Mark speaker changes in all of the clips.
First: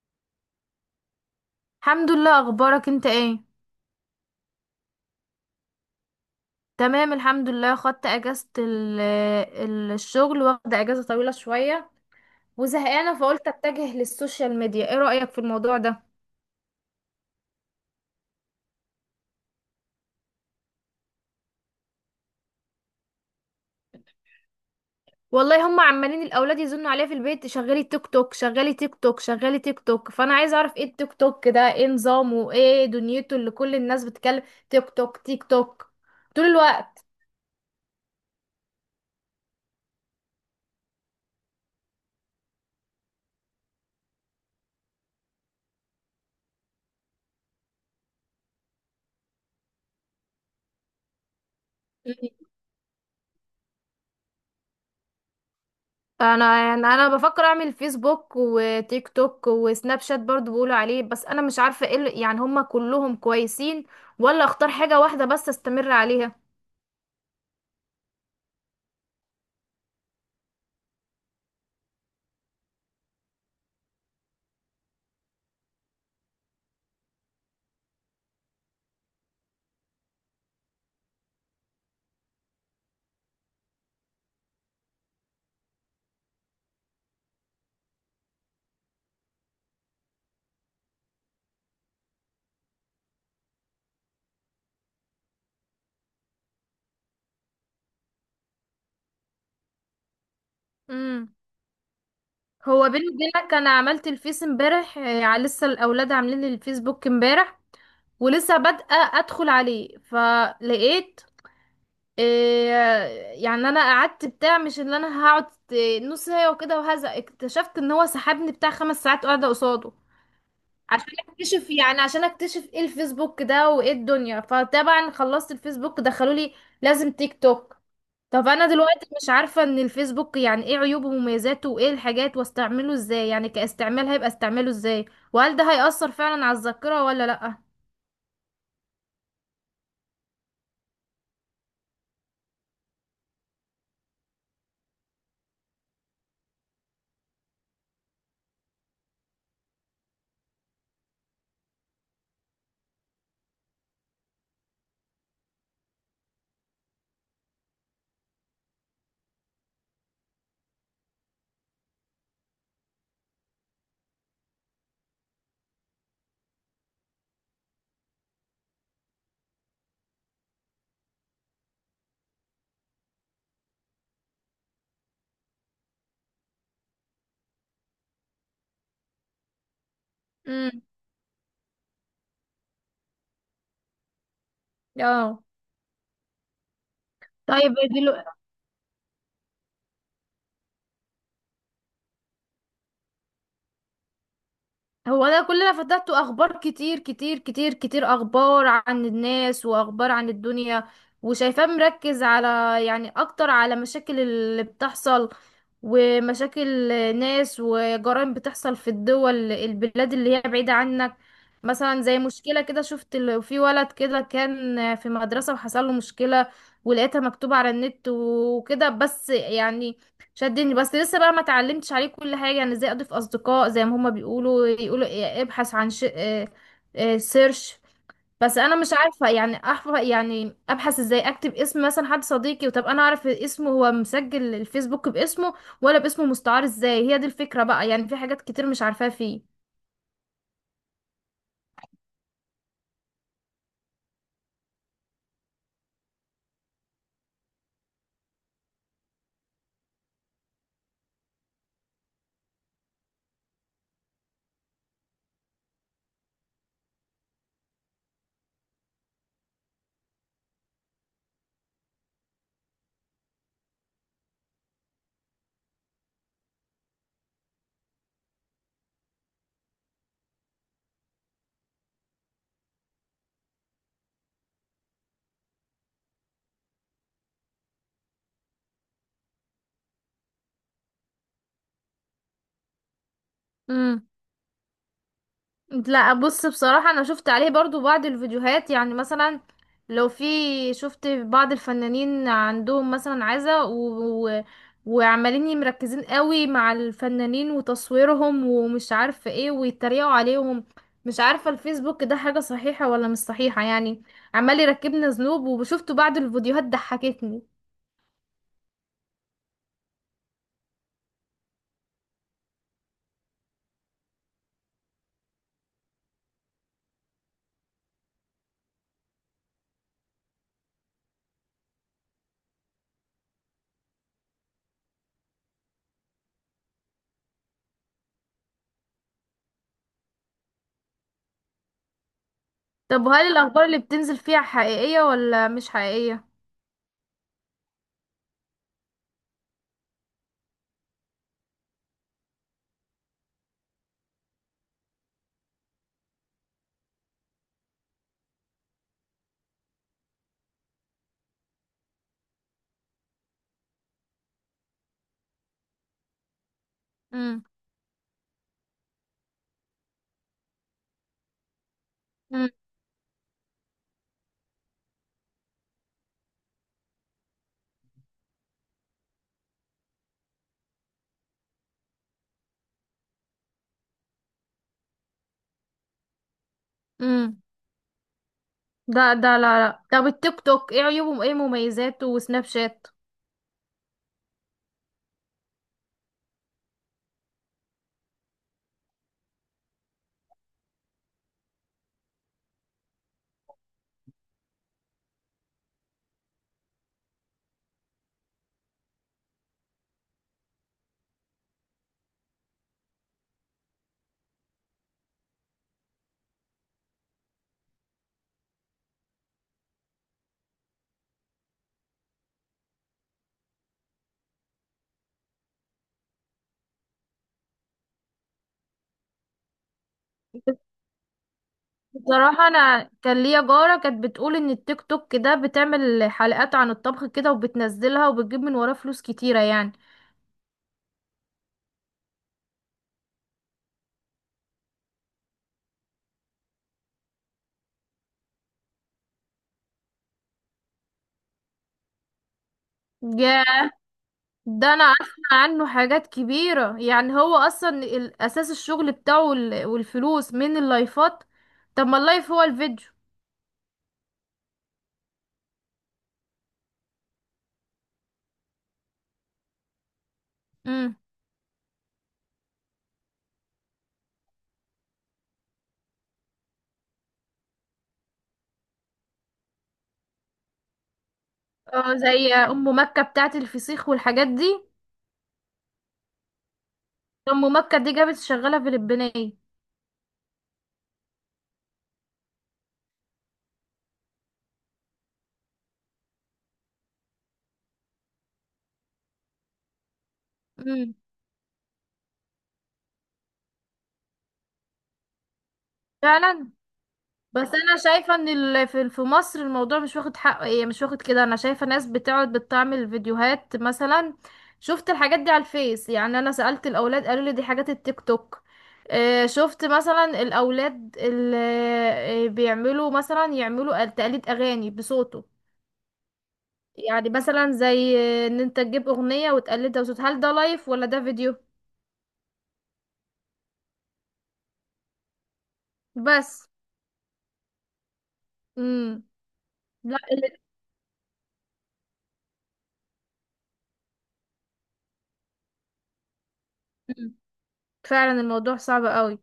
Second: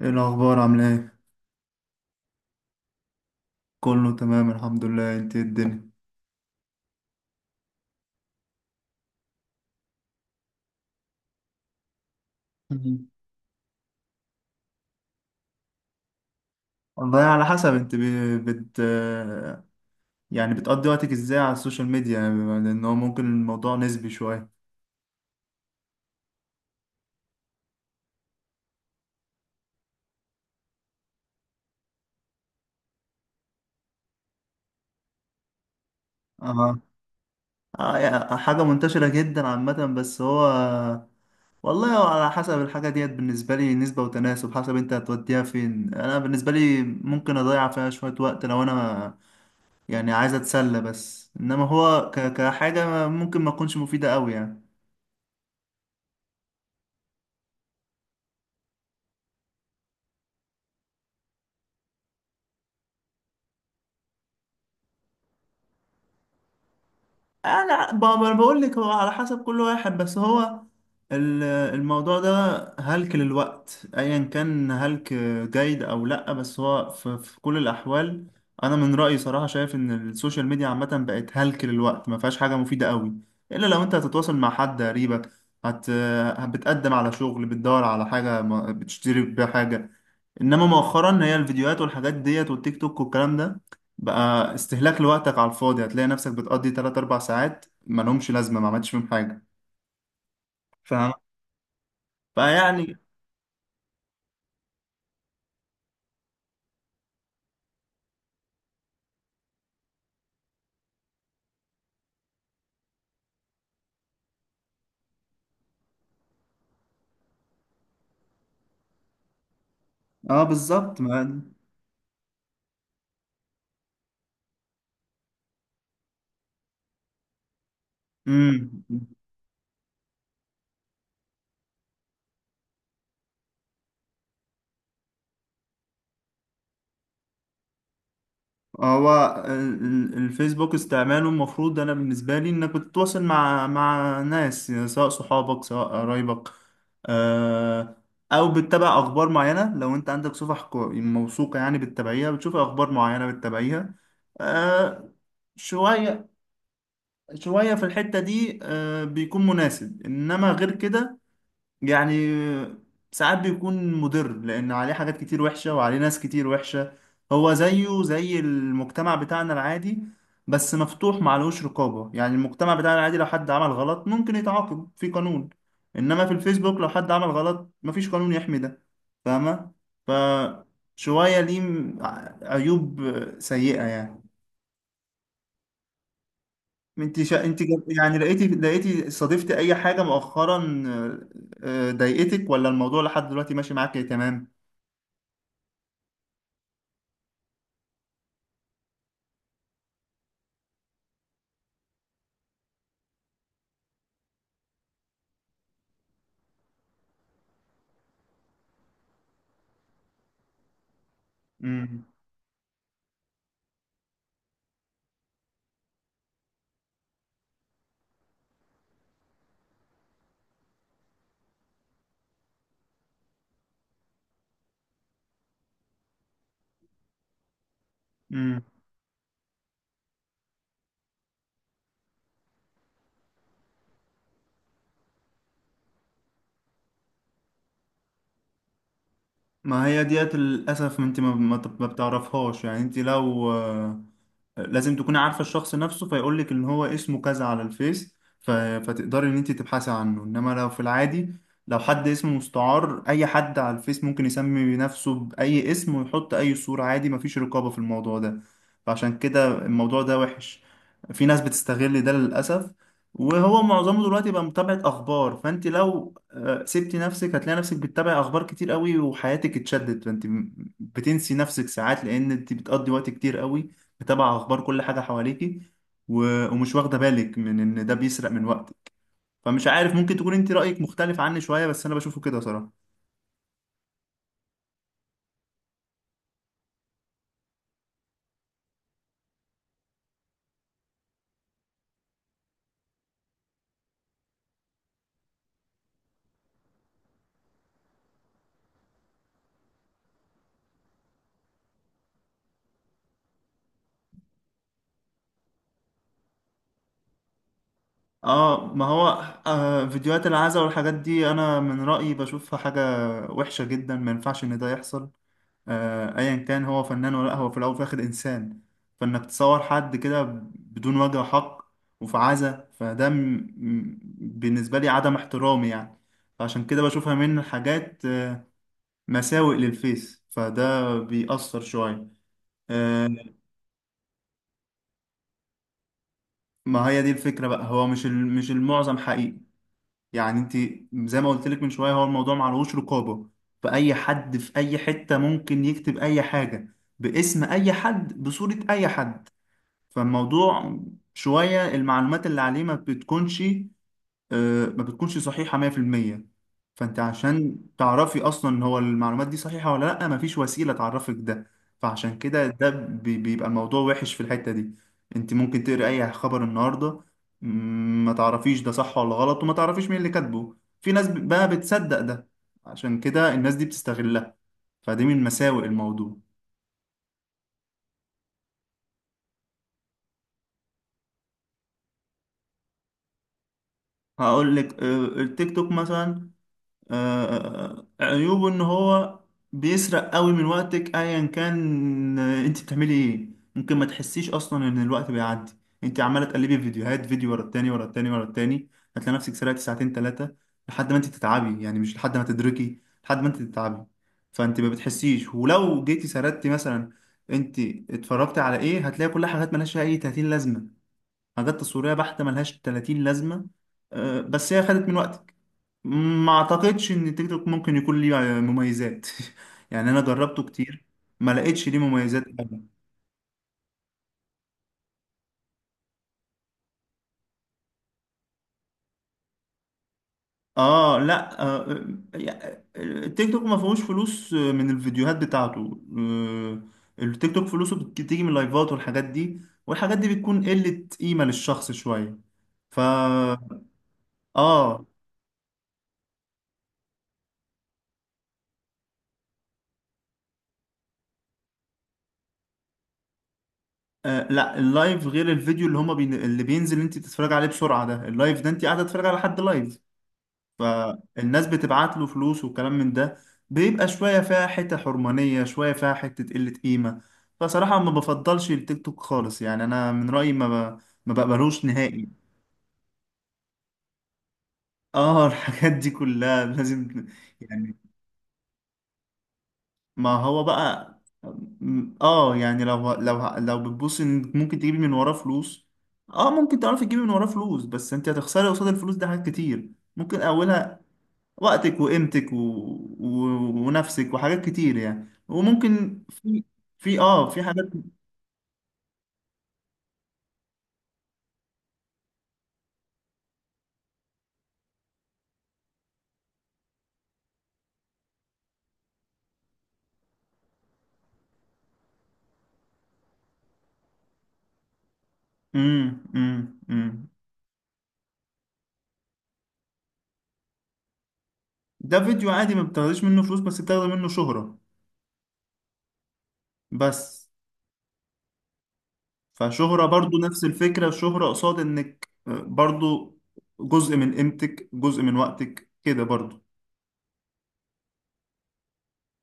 Speaker 1: ايه الاخبار عامله ايه؟
Speaker 2: الحمد لله، اخبارك انت ايه؟
Speaker 1: كله تمام الحمد لله، انت إيه الدنيا؟
Speaker 2: تمام الحمد لله، خدت اجازة الشغل، واخدة اجازة طويلة شوية
Speaker 1: مم.
Speaker 2: وزهقانة فقلت اتجه للسوشيال ميديا. ايه رأيك في الموضوع ده؟
Speaker 1: والله على حسب انت بي- بت يعني بتقضي وقتك ازاي على السوشيال ميديا، يعني بما لان هو ممكن الموضوع نسبي شويه.
Speaker 2: والله هم عمالين الاولاد يزنوا عليا في البيت: شغلي تيك توك، شغلي تيك توك، شغلي تيك توك. فانا عايزة اعرف ايه التيك توك ده، ايه نظامه، ايه دنيته اللي كل الناس بتتكلم تيك توك تيك توك طول
Speaker 1: اه
Speaker 2: الوقت.
Speaker 1: اه، يعني حاجه منتشره جدا عامه، بس هو والله هو على حسب الحاجه ديت، بالنسبه لي نسبه وتناسب حسب انت هتوديها فين. انا بالنسبه لي ممكن اضيع فيها شويه وقت لو انا يعني عايز اتسلى، بس انما هو كحاجه ممكن ما تكونش مفيده قوي يعني.
Speaker 2: انا يعني بفكر اعمل فيسبوك وتيك توك وسناب شات، برضو بيقولوا عليه. بس انا مش عارفه يعني هما كلهم كويسين، ولا اختار حاجه واحده بس استمر عليها؟
Speaker 1: آه لا، بقول لك هو على حسب كل واحد، بس هو ال- الموضوع ده هلك للوقت ايا كان، هلك جيد او لا، بس هو في كل الاحوال انا من رايي صراحه شايف ان السوشيال ميديا عامه بقت هلك للوقت، ما فيهاش حاجه مفيده قوي، الا لو انت هتتواصل مع حد قريبك، هت بتقدم على شغل، بتدور على حاجه، بتشتري بيها حاجه. انما مؤخرا هي الفيديوهات والحاجات ديت والتيك توك والكلام ده بقى استهلاك لوقتك على الفاضي، هتلاقي نفسك بتقضي 3 4 ساعات ما لهمش لازمه، ما عملتش فيهم حاجه، فاهم؟
Speaker 2: امم، هو
Speaker 1: فيعني
Speaker 2: بيني وبينك انا عملت الفيس امبارح، آه، يعني لسه الاولاد عاملين لي الفيسبوك امبارح ولسه بادئه ادخل عليه فلقيت، آه، يعني انا قعدت بتاع مش اللي انا هقعد، آه، نص ساعه وكده، وهذا اكتشفت ان هو سحبني بتاع خمس ساعات قاعده قصاده
Speaker 1: اه بالظبط
Speaker 2: عشان
Speaker 1: ما.
Speaker 2: اكتشف يعني عشان اكتشف ايه الفيسبوك ده وايه الدنيا. فطبعا خلصت الفيسبوك دخلوا لي لازم تيك توك. طب انا
Speaker 1: امم.
Speaker 2: دلوقتي مش عارفة ان الفيسبوك يعني ايه عيوبه ومميزاته وايه الحاجات، واستعمله ازاي يعني، كاستعمال هيبقى استعماله ازاي؟ وهل ده هيأثر فعلا على الذاكرة ولا لأ؟
Speaker 1: هو الفيسبوك استعماله المفروض، انا بالنسبه لي، انك بتتواصل مع ناس، يعني سواء صحابك سواء قرايبك، آه، او بتتابع اخبار معينه، لو انت عندك صفح موثوقه يعني بتتابعيها، بتشوف اخبار معينه بتتابعيها، آه، شويه شويه في الحته دي، آه، بيكون مناسب، انما غير كده يعني ساعات بيكون مضر، لأن عليه حاجات كتير وحشة وعليه ناس كتير وحشة. هو زيه زي المجتمع بتاعنا العادي، بس مفتوح معلهوش رقابة. يعني المجتمع بتاعنا العادي لو حد عمل غلط ممكن يتعاقب في قانون، إنما في الفيسبوك لو حد عمل غلط مفيش قانون يحمي ده، فاهمة؟
Speaker 2: امم،
Speaker 1: فشوية ليه عيوب سيئة يعني.
Speaker 2: اه،
Speaker 1: انت
Speaker 2: طيب
Speaker 1: يعني لقيتي صادفتي اي حاجه مؤخرا آه، آه، ضايقتك، ولا الموضوع لحد دلوقتي ماشي معاك تمام؟
Speaker 2: هو انا كل اللي فتحته اخبار، كتير كتير كتير كتير اخبار عن الناس واخبار عن الدنيا، وشايفاه مركز على، يعني اكتر على مشاكل اللي بتحصل، ومشاكل ناس وجرائم بتحصل في الدول، البلاد اللي هي بعيدة عنك. مثلا
Speaker 1: امم
Speaker 2: زي مشكلة كده، شفت في ولد كده كان في مدرسة وحصل له مشكلة ولقيتها مكتوبة على النت وكده. بس يعني شدني. بس لسه بقى ما اتعلمتش عليه كل حاجة، يعني ازاي اضيف اصدقاء زي ما هما بيقولوا، يقولوا إيه، ابحث عن إيه، إيه، سيرش. بس
Speaker 1: امم.
Speaker 2: انا مش عارفة يعني احفظ، يعني ابحث ازاي، اكتب اسم مثلا حد صديقي. وطب انا اعرف اسمه هو مسجل الفيسبوك باسمه ولا باسمه مستعار؟ ازاي، هي دي الفكرة بقى، يعني في حاجات كتير مش عارفاها فيه.
Speaker 1: ما هي ديت للاسف انت ما بتعرفهاش، يعني انت لو آه، لازم تكوني عارفة الشخص نفسه فيقول لك ان هو اسمه كذا على الفيس، فتقدري ان انت تبحثي عنه، انما لو في العادي لو حد اسمه مستعار اي حد على الفيس ممكن يسمي نفسه باي اسم ويحط اي صورة عادي، مفيش رقابة في الموضوع ده، فعشان كده الموضوع ده وحش. في ناس بتستغل ده للأسف، وهو معظمه دلوقتي بقى متابعة اخبار، فانت لو آه، سبتي نفسك هتلاقي نفسك بتتابعي اخبار كتير قوي وحياتك اتشدت، فانت بتنسي نفسك ساعات لان انت بتقضي وقت كتير قوي متابعة أخبار كل حاجة حواليكي، و... ومش واخدة بالك من إن ده بيسرق من وقتك. فمش عارف ممكن تكون أنت رأيك مختلف عني شوية، بس أنا بشوفه كده صراحة.
Speaker 2: امم، لا بص، بصراحة انا شفت عليه برضو بعض الفيديوهات، يعني مثلا لو في، شفت بعض الفنانين عندهم مثلا عزا وعمالين مركزين قوي مع الفنانين وتصويرهم ومش عارفة ايه، ويتريقوا عليهم. مش عارفة الفيسبوك ده حاجة صحيحة ولا مش صحيحة يعني، عمال يركبنا ذنوب. وشفت بعض الفيديوهات ضحكتني.
Speaker 1: آه ما هو آه، فيديوهات العزا والحاجات دي أنا من رأيي بشوفها حاجة وحشة جدا، ما ينفعش إن ده يحصل. آه أيا كان هو فنان ولا لأ، هو في الأول وفي الآخر إنسان، فإنك تصور حد كده بدون وجه حق وفي عزا، بالنسبة لي عدم احترامي يعني، فعشان كده بشوفها من الحاجات مساوئ للفيس، فده بيأثر شوية
Speaker 2: طب
Speaker 1: آه،.
Speaker 2: وهل الاخبار اللي بتنزل فيها حقيقية ولا مش حقيقية؟
Speaker 1: ما هي دي الفكرة بقى، هو مش المعظم حقيقي، يعني انت زي ما قلت لك من شوية، هو الموضوع معلهوش رقابة، فأي حد في أي حتة ممكن يكتب أي حاجة باسم أي حد بصورة أي حد، فالموضوع شوية المعلومات اللي عليه ما بتكونش صحيحة 100%. فانت
Speaker 2: امم،
Speaker 1: عشان تعرفي اصلا ان هو المعلومات دي صحيحة ولا لا مفيش وسيلة تعرفك ده، فعشان كده ده بيبقى الموضوع وحش في الحتة دي. انت ممكن تقري اي خبر النهاردة، ما تعرفيش ده صح ولا غلط، وما تعرفيش مين اللي كاتبه، في ناس بقى بتصدق ده، عشان كده الناس دي بتستغلها، فدي من مساوئ الموضوع.
Speaker 2: امم، ده لا، طب التيك توك ايه عيوبه وايه مميزاته، وسناب شات؟
Speaker 1: هقول لك آه، التيك توك مثلا عيوبه ان هو بيسرق قوي من وقتك ايا كان آه، انت بتعملي ايه. ممكن ما تحسيش اصلا ان الوقت بيعدي، انت عماله تقلبي في فيديوهات، فيديو ورا التاني ورا التاني ورا التاني، هتلاقي نفسك سرقتي ساعتين ثلاثه لحد ما انت تتعبي، يعني مش لحد ما تدركي لحد ما انت تتعبي، فانت ما بتحسيش. ولو جيتي سردتي مثلا انت اتفرجتي على ايه، هتلاقي كل حاجات ملهاش اي 30 لازمه، حاجات تصويريه بحته ملهاش 30 لازمه، آه، بس هي خدت من وقتك. ما اعتقدش ان تيك توك ممكن يكون ليه مميزات، يعني انا جربته كتير، ما لقيتش ليه مميزات
Speaker 2: بصراحة
Speaker 1: أبداً.
Speaker 2: انا كان ليا جارة كانت بتقول ان التيك توك ده بتعمل حلقات عن الطبخ كده وبتنزلها وبتجيب من وراه فلوس كتيرة يعني.
Speaker 1: اه لا آه يا- التيك توك ما فيهوش فلوس من الفيديوهات بتاعته، آه، التيك توك فلوسه بتيجي من اللايفات والحاجات دي، والحاجات دي بتكون قلة قيمة للشخص شوية. ف
Speaker 2: يا ده انا
Speaker 1: اه
Speaker 2: اسمع عنه حاجات كبيرة يعني، هو اصلا اساس الشغل بتاعه والفلوس من اللايفات. طب ما اللايف هو الفيديو.
Speaker 1: آه، لا اللايف غير الفيديو، اللي بينزل انت تتفرج عليه بسرعة، ده اللايف، ده انت قاعدة تتفرج على حد لايف،
Speaker 2: امم،
Speaker 1: فالناس بتبعت له فلوس وكلام من ده، بيبقى شوية فيها حتة حرمانية، شوية فيها حتة قلة قيمة. فصراحة ما بفضلش التيك توك خالص، يعني أنا من رأيي ما بقبلوش
Speaker 2: اه
Speaker 1: نهائي.
Speaker 2: زي ام مكة بتاعت الفسيخ والحاجات دي.
Speaker 1: اه الحاجات دي كلها لازم
Speaker 2: ام
Speaker 1: يعني،
Speaker 2: مكة دي جابت شغالة فلبينية.
Speaker 1: ما هو بقى اه آه، يعني لو بتبص ان ممكن تجيبي من وراه فلوس، اه ممكن تعرفي تجيبي من وراه فلوس، بس انت هتخسري قصاد الفلوس ده حاجات كتير، ممكن اولها
Speaker 2: امم،
Speaker 1: وقتك وقيمتك و... ونفسك وحاجات كتير يعني، وممكن في
Speaker 2: فعلا.
Speaker 1: في اه في
Speaker 2: بس
Speaker 1: حاجات.
Speaker 2: انا شايفه ان في في مصر الموضوع مش واخد حقه، ايه مش واخد كده. انا شايفه ناس بتقعد بتعمل فيديوهات، مثلا شفت الحاجات دي على الفيس، يعني انا سألت الاولاد قالوا لي دي حاجات التيك توك. آه، شفت مثلا الاولاد اللي بيعملوا مثلا يعملوا تقليد اغاني بصوته،
Speaker 1: امم امم امم
Speaker 2: يعني مثلا زي، آه، ان انت تجيب اغنيه وتقلدها بصوت، هل ده لايف ولا ده فيديو؟
Speaker 1: ده فيديو عادي ما بتاخديش منه فلوس، بس بتاخدي منه شهرة.
Speaker 2: بس،
Speaker 1: بس
Speaker 2: امم،
Speaker 1: فشهرة
Speaker 2: لا
Speaker 1: برضو نفس الفكرة، الشهرة قصاد انك آه، برضو جزء من قيمتك جزء من وقتك كده برضو.
Speaker 2: مم. فعلا الموضوع صعب قوي.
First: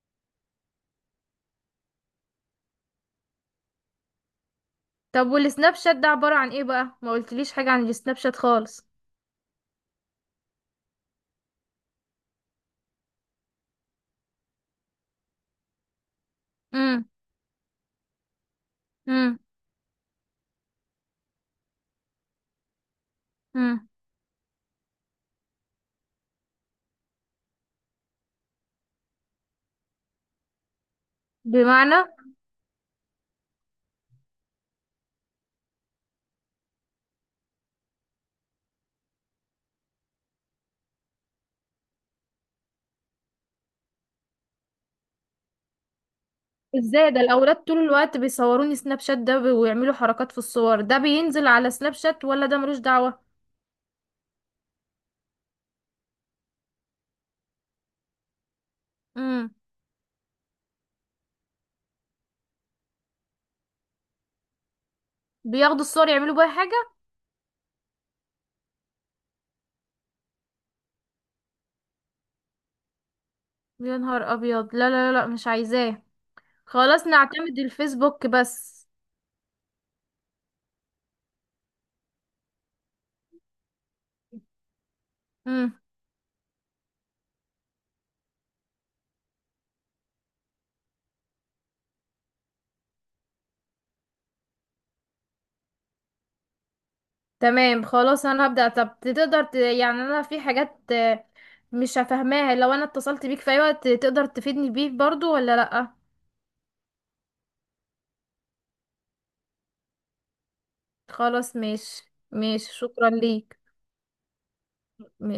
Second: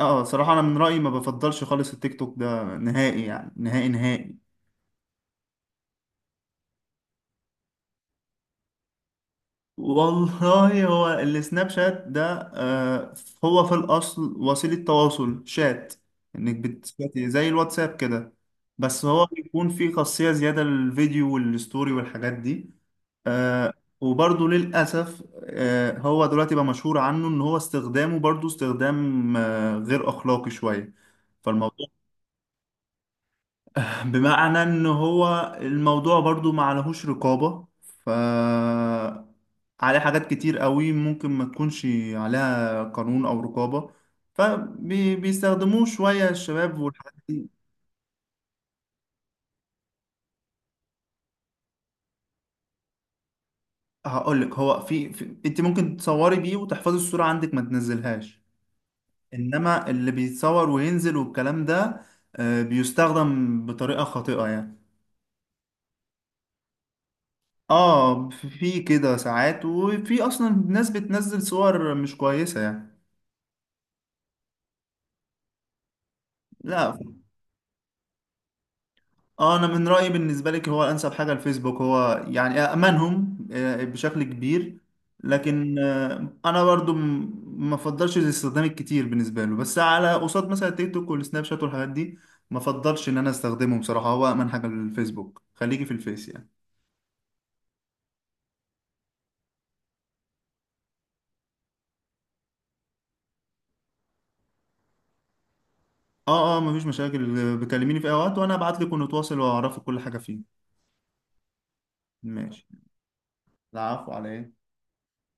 Speaker 1: اه صراحة انا من رأيي ما بفضلش خالص التيك توك ده نهائي، يعني نهائي نهائي.
Speaker 2: طب والسناب شات ده عبارة عن ايه بقى؟ ما قلتليش حاجة عن السناب شات خالص.
Speaker 1: والله هو السناب شات ده آه، هو في الأصل وسيلة تواصل شات، إنك
Speaker 2: امم،
Speaker 1: بتشاتي زي الواتساب كده، بس هو
Speaker 2: امم،
Speaker 1: بيكون فيه خاصية زيادة للفيديو والستوري والحاجات دي آه،.
Speaker 2: امم،
Speaker 1: وبرضه للأسف آه، هو دلوقتي بقى مشهور عنه إن هو استخدامه برضه استخدام آه، غير أخلاقي شوية. فالموضوع
Speaker 2: بمعنى،
Speaker 1: بمعنى ان هو الموضوع برضو ما عليهوش رقابة، ف عليه حاجات كتير قوي ممكن ما تكونش عليها قانون او رقابة، فبيستخدموه شوية الشباب
Speaker 2: ازاي
Speaker 1: والحاجات
Speaker 2: ده
Speaker 1: دي.
Speaker 2: الاولاد طول الوقت بيصوروني سناب شات ده، ويعملوا حركات في الصور، ده بينزل على سناب شات ولا ده ملوش دعوة؟
Speaker 1: هقول لك هو في انت ممكن تصوري بيه وتحفظي الصورة عندك ما تنزلهاش،
Speaker 2: امم،
Speaker 1: انما اللي بيتصور وينزل والكلام ده آه، بيستخدم بطريقة خاطئة يعني.
Speaker 2: بياخدوا الصور يعملوا بيها حاجة؟
Speaker 1: اه في كده ساعات، وفي اصلا ناس بتنزل صور مش كويسة يعني.
Speaker 2: يا نهار ابيض، لا لا لا مش عايزاه،
Speaker 1: لا
Speaker 2: خلاص نعتمد الفيسبوك بس.
Speaker 1: اه انا من رايي بالنسبه لك هو انسب حاجه الفيسبوك، هو يعني امنهم آه، بشكل كبير، لكن
Speaker 2: امم،
Speaker 1: آه، انا برضو ما افضلش الاستخدام الكتير بالنسبه له، بس على قصاد مثلا التيك توك والسناب شات والحاجات دي ما افضلش ان انا استخدمه. بصراحه هو امن حاجه الفيسبوك، خليكي في الفيس يعني.
Speaker 2: تمام خلاص انا هبدأ. طب تقدر يعني انا في حاجات، آه، مش هفهماها، لو انا اتصلت بيك في اي وقت تقدر تفيدني بيه برضو ولا لا؟
Speaker 1: اه مفيش مشاكل، آه، بكلميني في اي وقت وانا ابعت لك ونتواصل واعرفك كل حاجه فيه.
Speaker 2: خلاص ماشي.
Speaker 1: ماشي،
Speaker 2: ماشي، شكرا ليك.
Speaker 1: العفو عليك.
Speaker 2: ماشي.